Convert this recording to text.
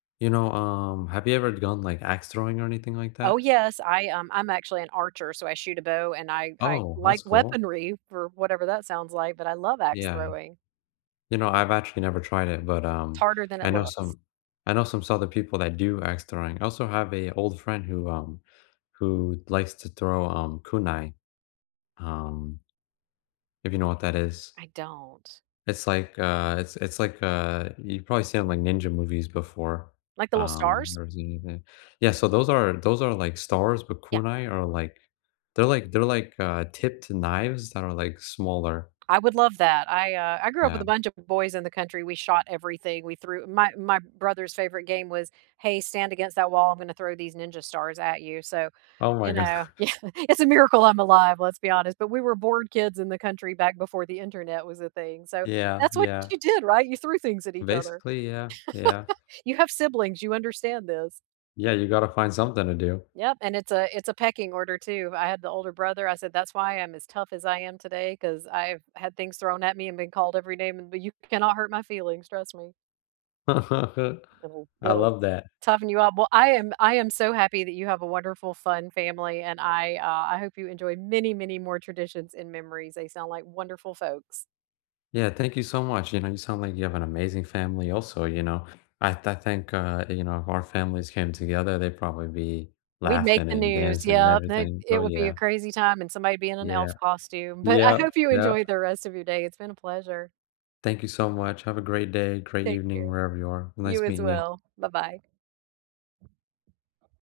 You know, um, have you ever done, like, axe throwing or anything like Oh, that? yes. I, um I'm actually an archer, so I shoot a bow and I I Oh, like that's cool. weaponry for whatever that sounds like, but I love axe Yeah. throwing. You know, I've actually never tried it, but, T um, harder than I it know looks. some I know some sorta people that do axe throwing. I also have a old friend who, um who likes to throw, um, kunai, um if you know what that is. I don't. It's, like, uh it's it's like, uh you've probably seen it on, like, ninja movies before. Like the little Um stars? [unintelligible] Yeah, so those are those are, like, stars, but Yeah. kunai are, like they're, like they're, like, uh, tipped knives that are, like, smaller. I would love that. I, uh I grew up with Yeah. a bunch of boys in the country, we shot everything, we threw my my brother's favorite game was “Hey, stand against that wall, I'm gonna throw these ninja stars at you,” so, Oh my you go know Yeah, it’s a miracle I’m alive, let's be honest, but we were bored kids in the country back before the internet was a thing, so Yeah, that's what yeah. you did, right? You threw things at each other. Basically, yeah, yeah. You have siblings, you understand this. Yeah, you gotta find something to do. Yep, and it's a it's a pecking order too, I had the older brother, I said, "That's why I'm as tough as I am today 'cause I've had things thrown at me and been called every name in th You cannot hurt my feelings, trust me." It’ll I it'll love that. toughen you up. Well, I am I am so happy that you have a wonderful, fun family, and I, uh I hope you enjoy many, many more traditions and memories, they sound like wonderful folks. Yeah, thank you so much, you know, you sound like you have an amazing family also, you know? I I think, uh, you know, if our families came together, they'd probably be We'd make laughing the and news, dancing and yep, it everything. Oh, it would be a yeah. crazy time and somebody would be in an Yeah. elf costume, but I Yep, hope you yep. enjoy the rest of your day, it's been a pleasure. Thank you so much, have a great day, great Take evening care. wherever you are. You Nice as meeting you. well. Bye-bye.